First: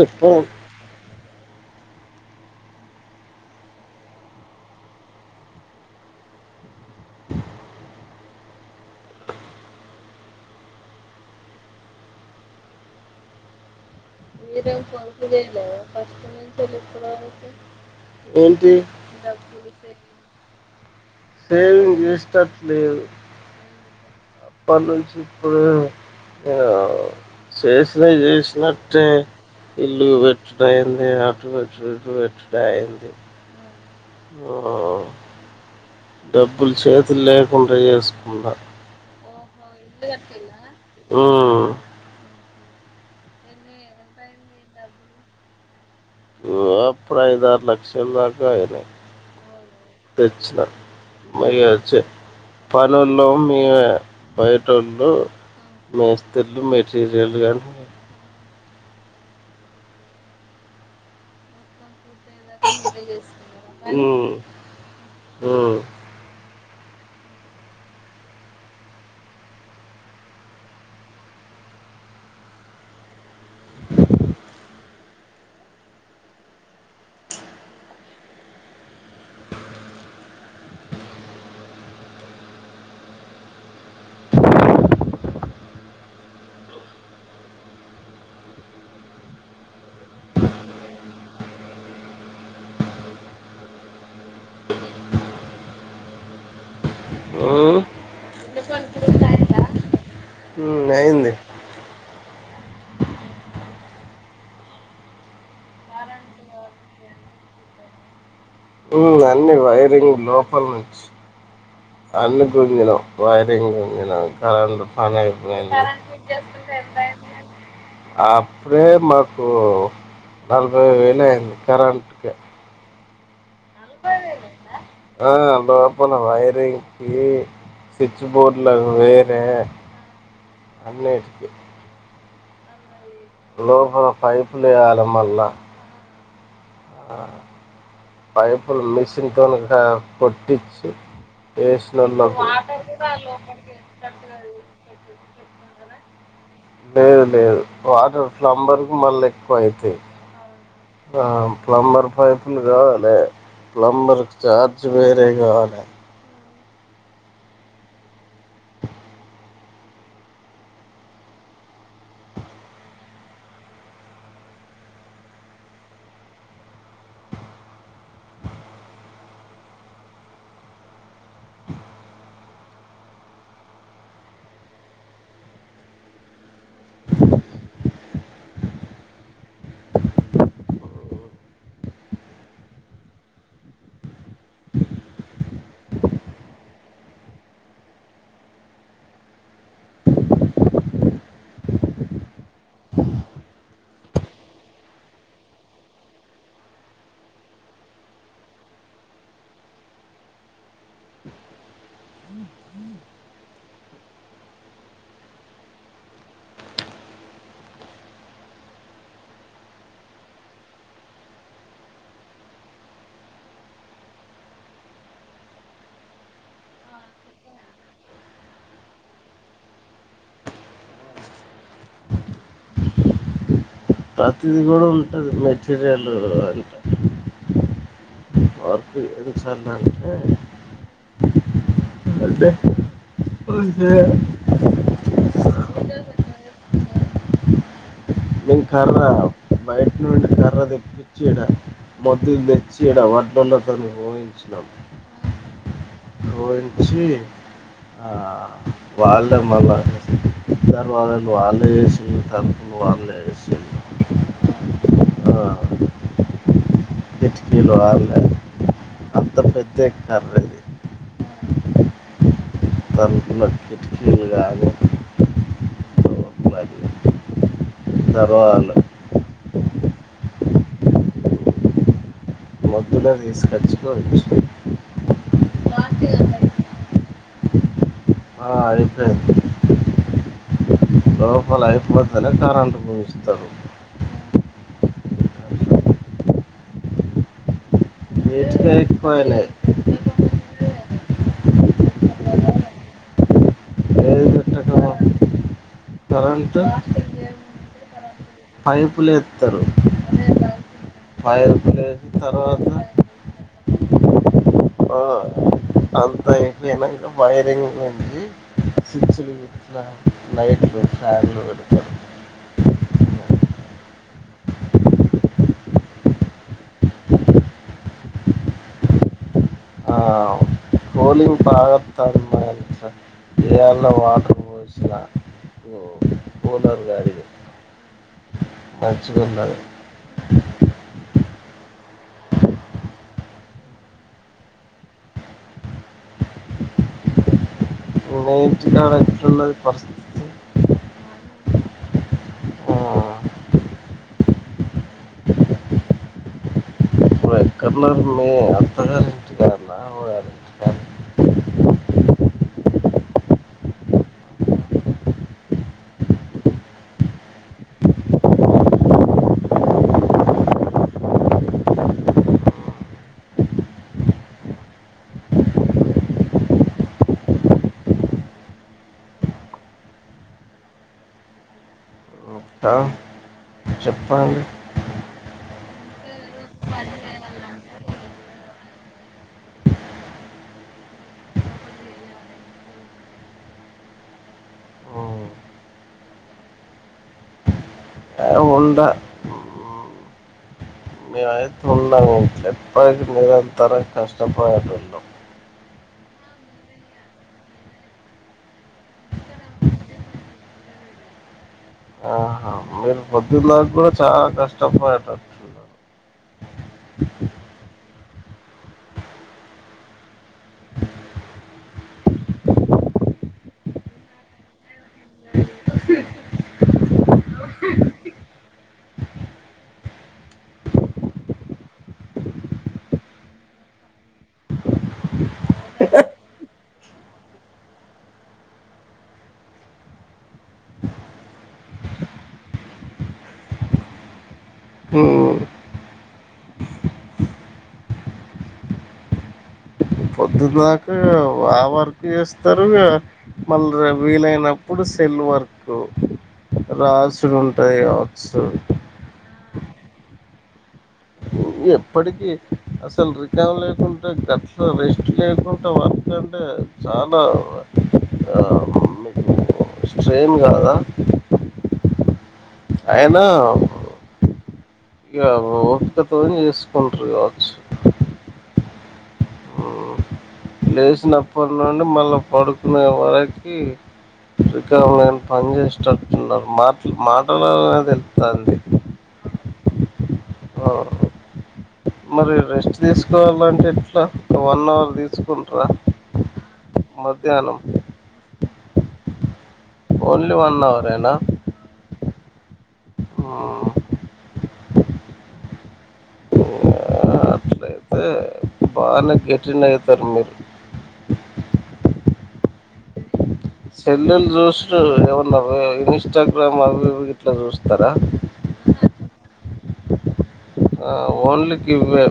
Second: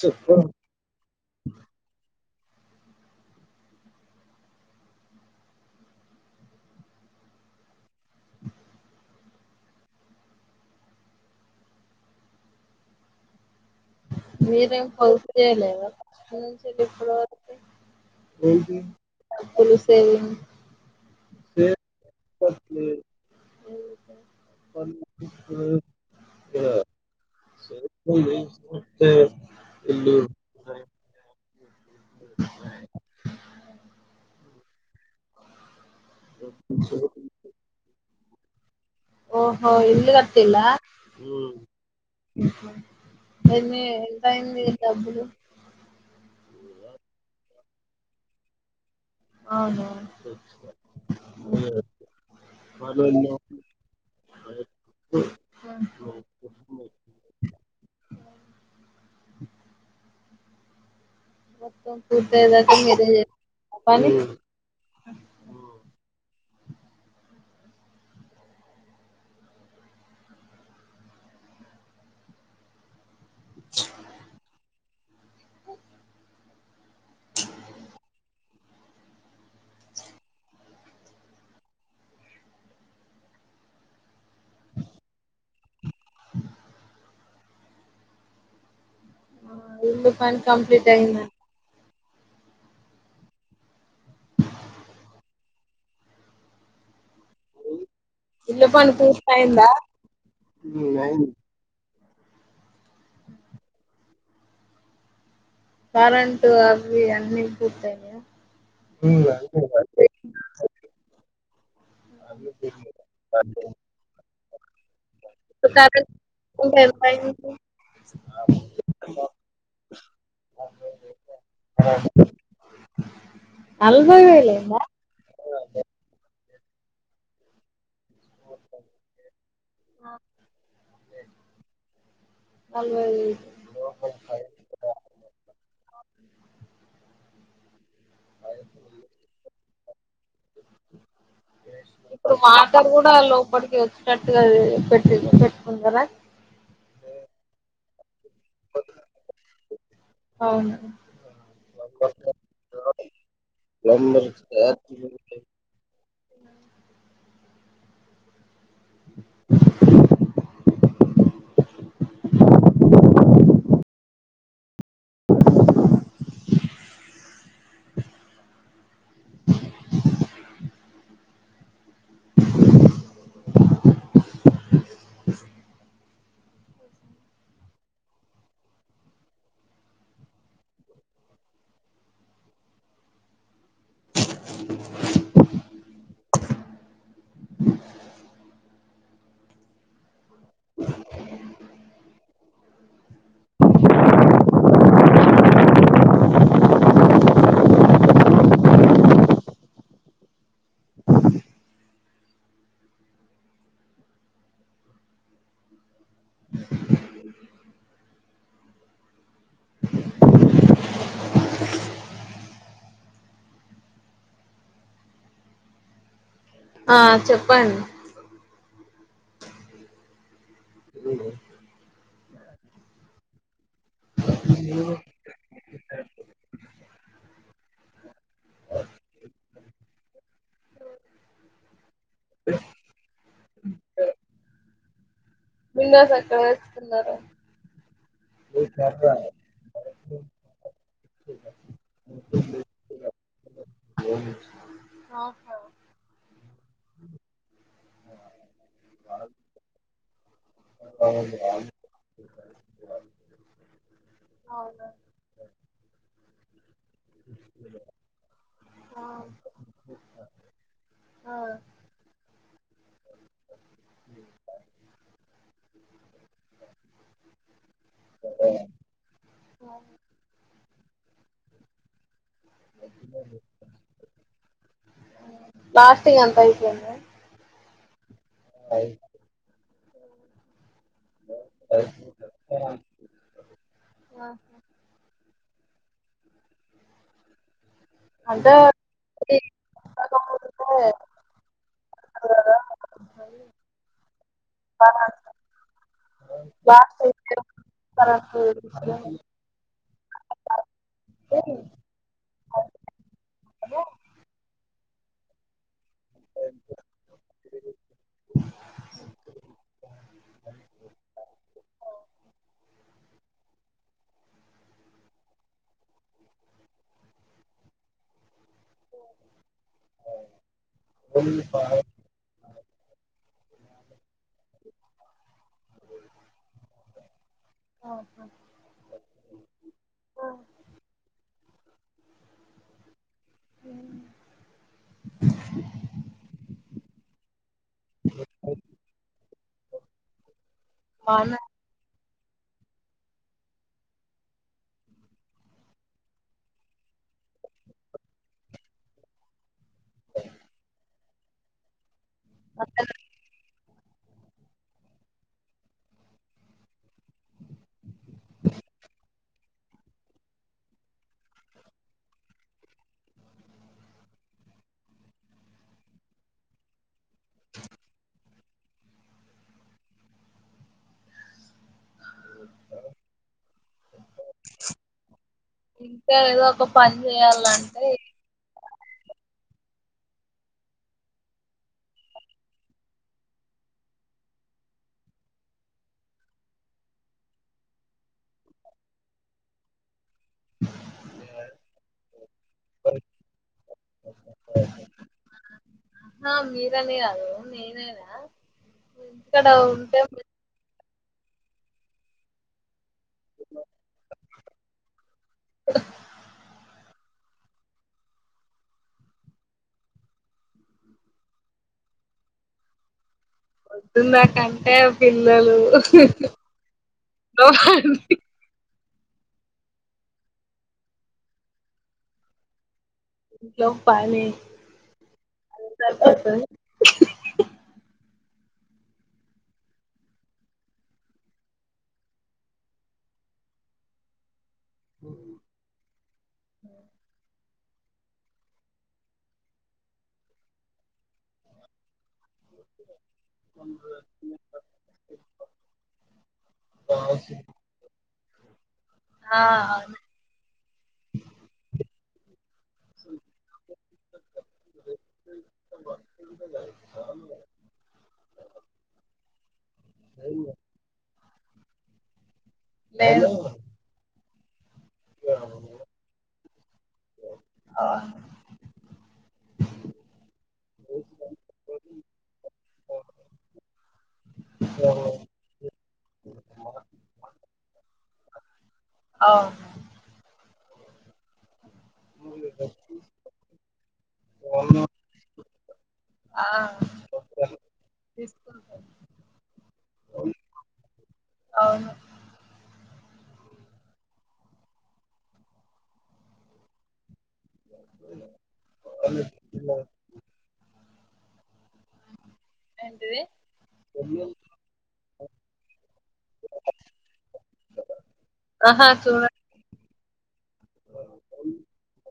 చెప్పు మీరేం కౌసు చేయలేదా ఏంటి [inaudible] పిలు సేవింగ్ సేవింగ్ చేసేటట్టు లేదు అప్పటి నుంచి ఇప్పుడు ఆ చేసినా చేసినట్టే ఇల్లు గట్టుడు అయ్యింది [inaudible] అయ్యింది డబ్బులు చేతుల్లో లేకుండా చేసుకున్నా ఓహో ఇల్లు కట్టిల్లా ఉమ్. ఎన్ని ఎంతయ్యింది డబ్బులు ఊ అప్పుడు ఐదారు లక్షల దాకా అయినాయి ఔను తెచ్చినా మరి వచ్చే పనోళ్ళం మేమే బయటోళ్ళు మేస్తిర్లు మెటీరియల్ గానీ మొత్తం పూర్తయ్యేదాకా మీరే [inaudible] పని ఉమ్. హ్మ్. ఆ ఇల్లు పని కంప్లీట్ అయింద హ్మ్. ఇల్లు పని పూర్తయిందా హ్మ్. అయింది. కరెంట్ అవి అన్ని పూర్తయినాయా హ్మ్. అన్ని వైరింగ్ లోపల నుంచి అన్ని గుంజినం వైరింగ్ గుంజినం కరెంటు ఇప్పుడు పనయిపోయింది కరెంట్ ఎంత అయింది అప్పుడే మాకు నలభై వేలయింది కరెంట్కే నలవై వేలయిందా ఆ లోపల వైరింగ్కి స్విచ్ బోర్డ్లో అవి వేరే అన్నిటికి నల్ లోపల పైపు లేయాల మల్ల పైపులు మిషన్తోను కా కొట్టిచ్చి ఇప్పుడు ఎస్నోళ్లకు వాటర్ కూడా లోపలికి వచ్చేటట్టుగా పెట్టి పెట్టుకున్నారా లేదు లేదు వాటర్ ఫ్లంబర్ కు మల్లెక్కువయితయి. అవును ఆ ప్లంబర్ పైపులు కావాలె ప్లంబర్ చార్జ్ వేరే కావాలె ఆ చెప్పండి ప్రతిది కూడా ఉంటుంది మెటీరియల్ అంటే ఆకు ఎన్నిసార్లంటే అంటే అంతే మిన్నస్ అక్కడ వస్తున్నారు ఉ సర్రా బయట నున్ కర్ర తెప్పించే మొద్దులు తెచ్చేడ వడ్డలతో కోయించినాము ఆహ లోంచి ఆ వాళ్ళే మళ్ళ ఇద్దరు వాళ్ళని వాళ్ళే చేసి తరపులు వాళ్ళేసి అవునా ఆ, కిటికీలు వాళ్ళే ఆ అంత ప్రత్యేకత అది ఆ ఆ తలుపులు గాని కిటికీలు గాని తర్వాత మొత్తలో తీసుకొచ్చుకోవచ్చు లాస్ట్ ఇంగ అంతా అయిపోయిందా ఆ అయిపోయింది లోపల అయిపోతనే కార అంటు ఇస్తారు నీటిగా ఎక్కువైనాయి అదో [unintelligible] ఆ అది ఏది ఆ పెట్టకము బ కరెంటు [unintelligible] పైపులు అ ఫైర్ పసి తర్వాత హలో ఆ అంతా అయిపోనాక వైరింగ్ ఉంది సిచ్లు లైట్ ఆ కోలి పాతరంతా ఏళ వాటర్ పోసినా కూలర్ గాడికి ఆహా. వరిచ్చకుందాల ఆ, అ మీ ఇంటి కాడ ఎట్టున్నది కొస్తు బాంది ఆ కలర్ని అంతకరించగా నామరించు కా అంతేలే దా చెప్పాలి ఇంకా ఏదో ఒక పని చేయాలంటే ఉండా తున్నా ఎప్పయికి నిరంతరం కష్టపడుతున్నాం ఆ మీరని కాదు నేనైనా ఇక్కడ ఉంటే ఆహా మీరు వద్దుల్లా కూడా చాలా కష్టపయేటస్తున్నా వద్దు నాకంటే పిల్లలు బ లో పాని [unintelligible] హ పొద్దుదాకా ఆ వర్క్ చేస్ తరు మళ్ళ వీలైనప్పుడు సెల్ వర్క్ రాసులు ఉంటాయి కావచ్చు ఆ ఆమె ఎప్పటికీ అసలు రికామ్ లేకుంట గట్ల రెస్ట్ లేకుంట వర్క్ అంటే చాలా మీకు స్ట్రైన్ కాదా అయినా లేదు ఇగ ఒపిక తోని చేసుకుంటరు కావచ్చు ఉమ్, లేచినప్పటి నుండి మళ్ళా పడుకునే వరకి రికామ్ లేని పని చేసటట్టున్నారు మాట మాటలలనే తెలుతంది ఆవునండి ఓ మరి రెస్ట్ తీసుకోవాలంటే ఎట్లా వన్ అవర్ తీసుకుంటార ఆ మధ్యాహ్నం తీసుకుంటాను ఓన్లీ వన్ అవర్ ఏనా అవును ఊ గంతేన బాగనే గెటిన్ ఐతరు మీరు ఏంటిది సెలులు చూసుడు ఏమన్న ఇన్స్టాగ్రామ్ అవి ఇవి గిట్ల చూస్తరా ఆహా చూడ ఆ ఓన్లీ గివె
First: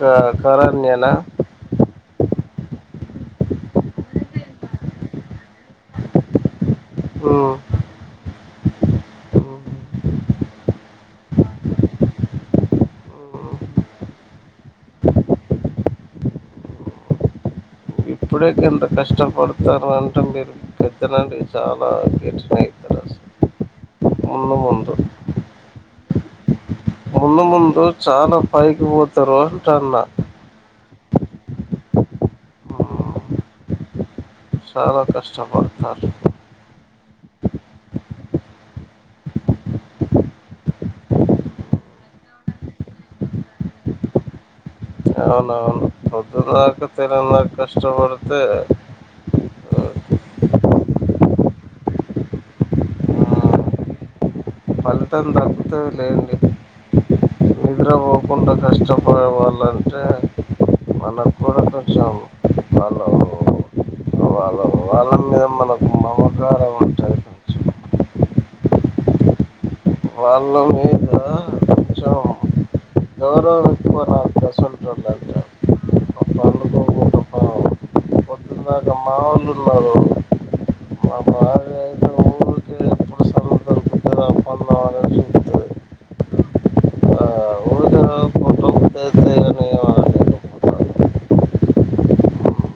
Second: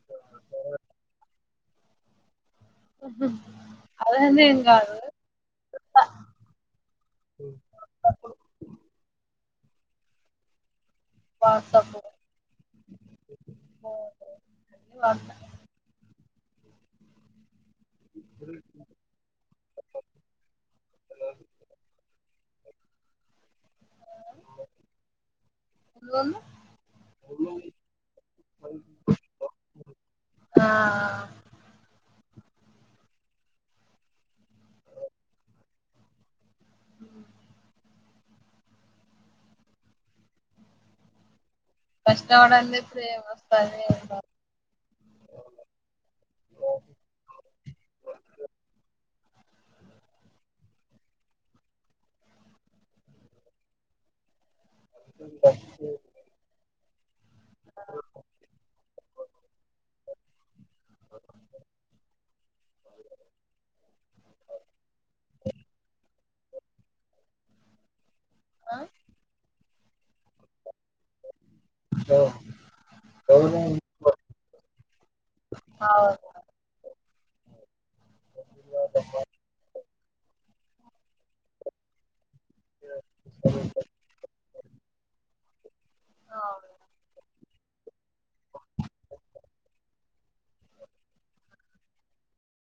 గా కరణ్య లా అదనేం కాదు చూత ఓ వాట్సాప్పు [unintelligible] అన్ని వాడతా ఇప్పుడే గింత కష్టపడతారు అంటే మీరు పెద్దనాటికి చాలా గెటినే ఐతరు ముందు ముందు ఎందుకంది ముందు ముందు చానా పైకి పోతారు అంటున్న ఆ అన్న చాలా కష్టపడుతారు ఊహు కష్టపడంది ఇపుడు ఏం వస్తది ఏం రాదు అవునవును పొద్దుందాకా తెలన్ దాక కష్టపడితే ఫలితం దక్కుతదిలేండి నిద్ర పోకుండా కష్టపడేవాలంటే మన కూడా కొంచం హలో వాళ వాళ్ళ మీద మనకు మమకారం ఉంటది కొంచం ఆ వాళ్ళ మీద కొంచం ఎవరో ఒకరు నాకు గసొంటోళ్ళు అంటే ఎంతియాలమ్మా ముందున్నారు ఊరికే యా ఎప్పుడు ఫలితం సమయం ఉంటది దొరికితే ఆ పనులు అవన్నీ చూస్తది. అవును ఆ ఊరికే రోజు పొద్దున్నే లేస్తే ఇగ నేను ఏమనలేకపోతాను.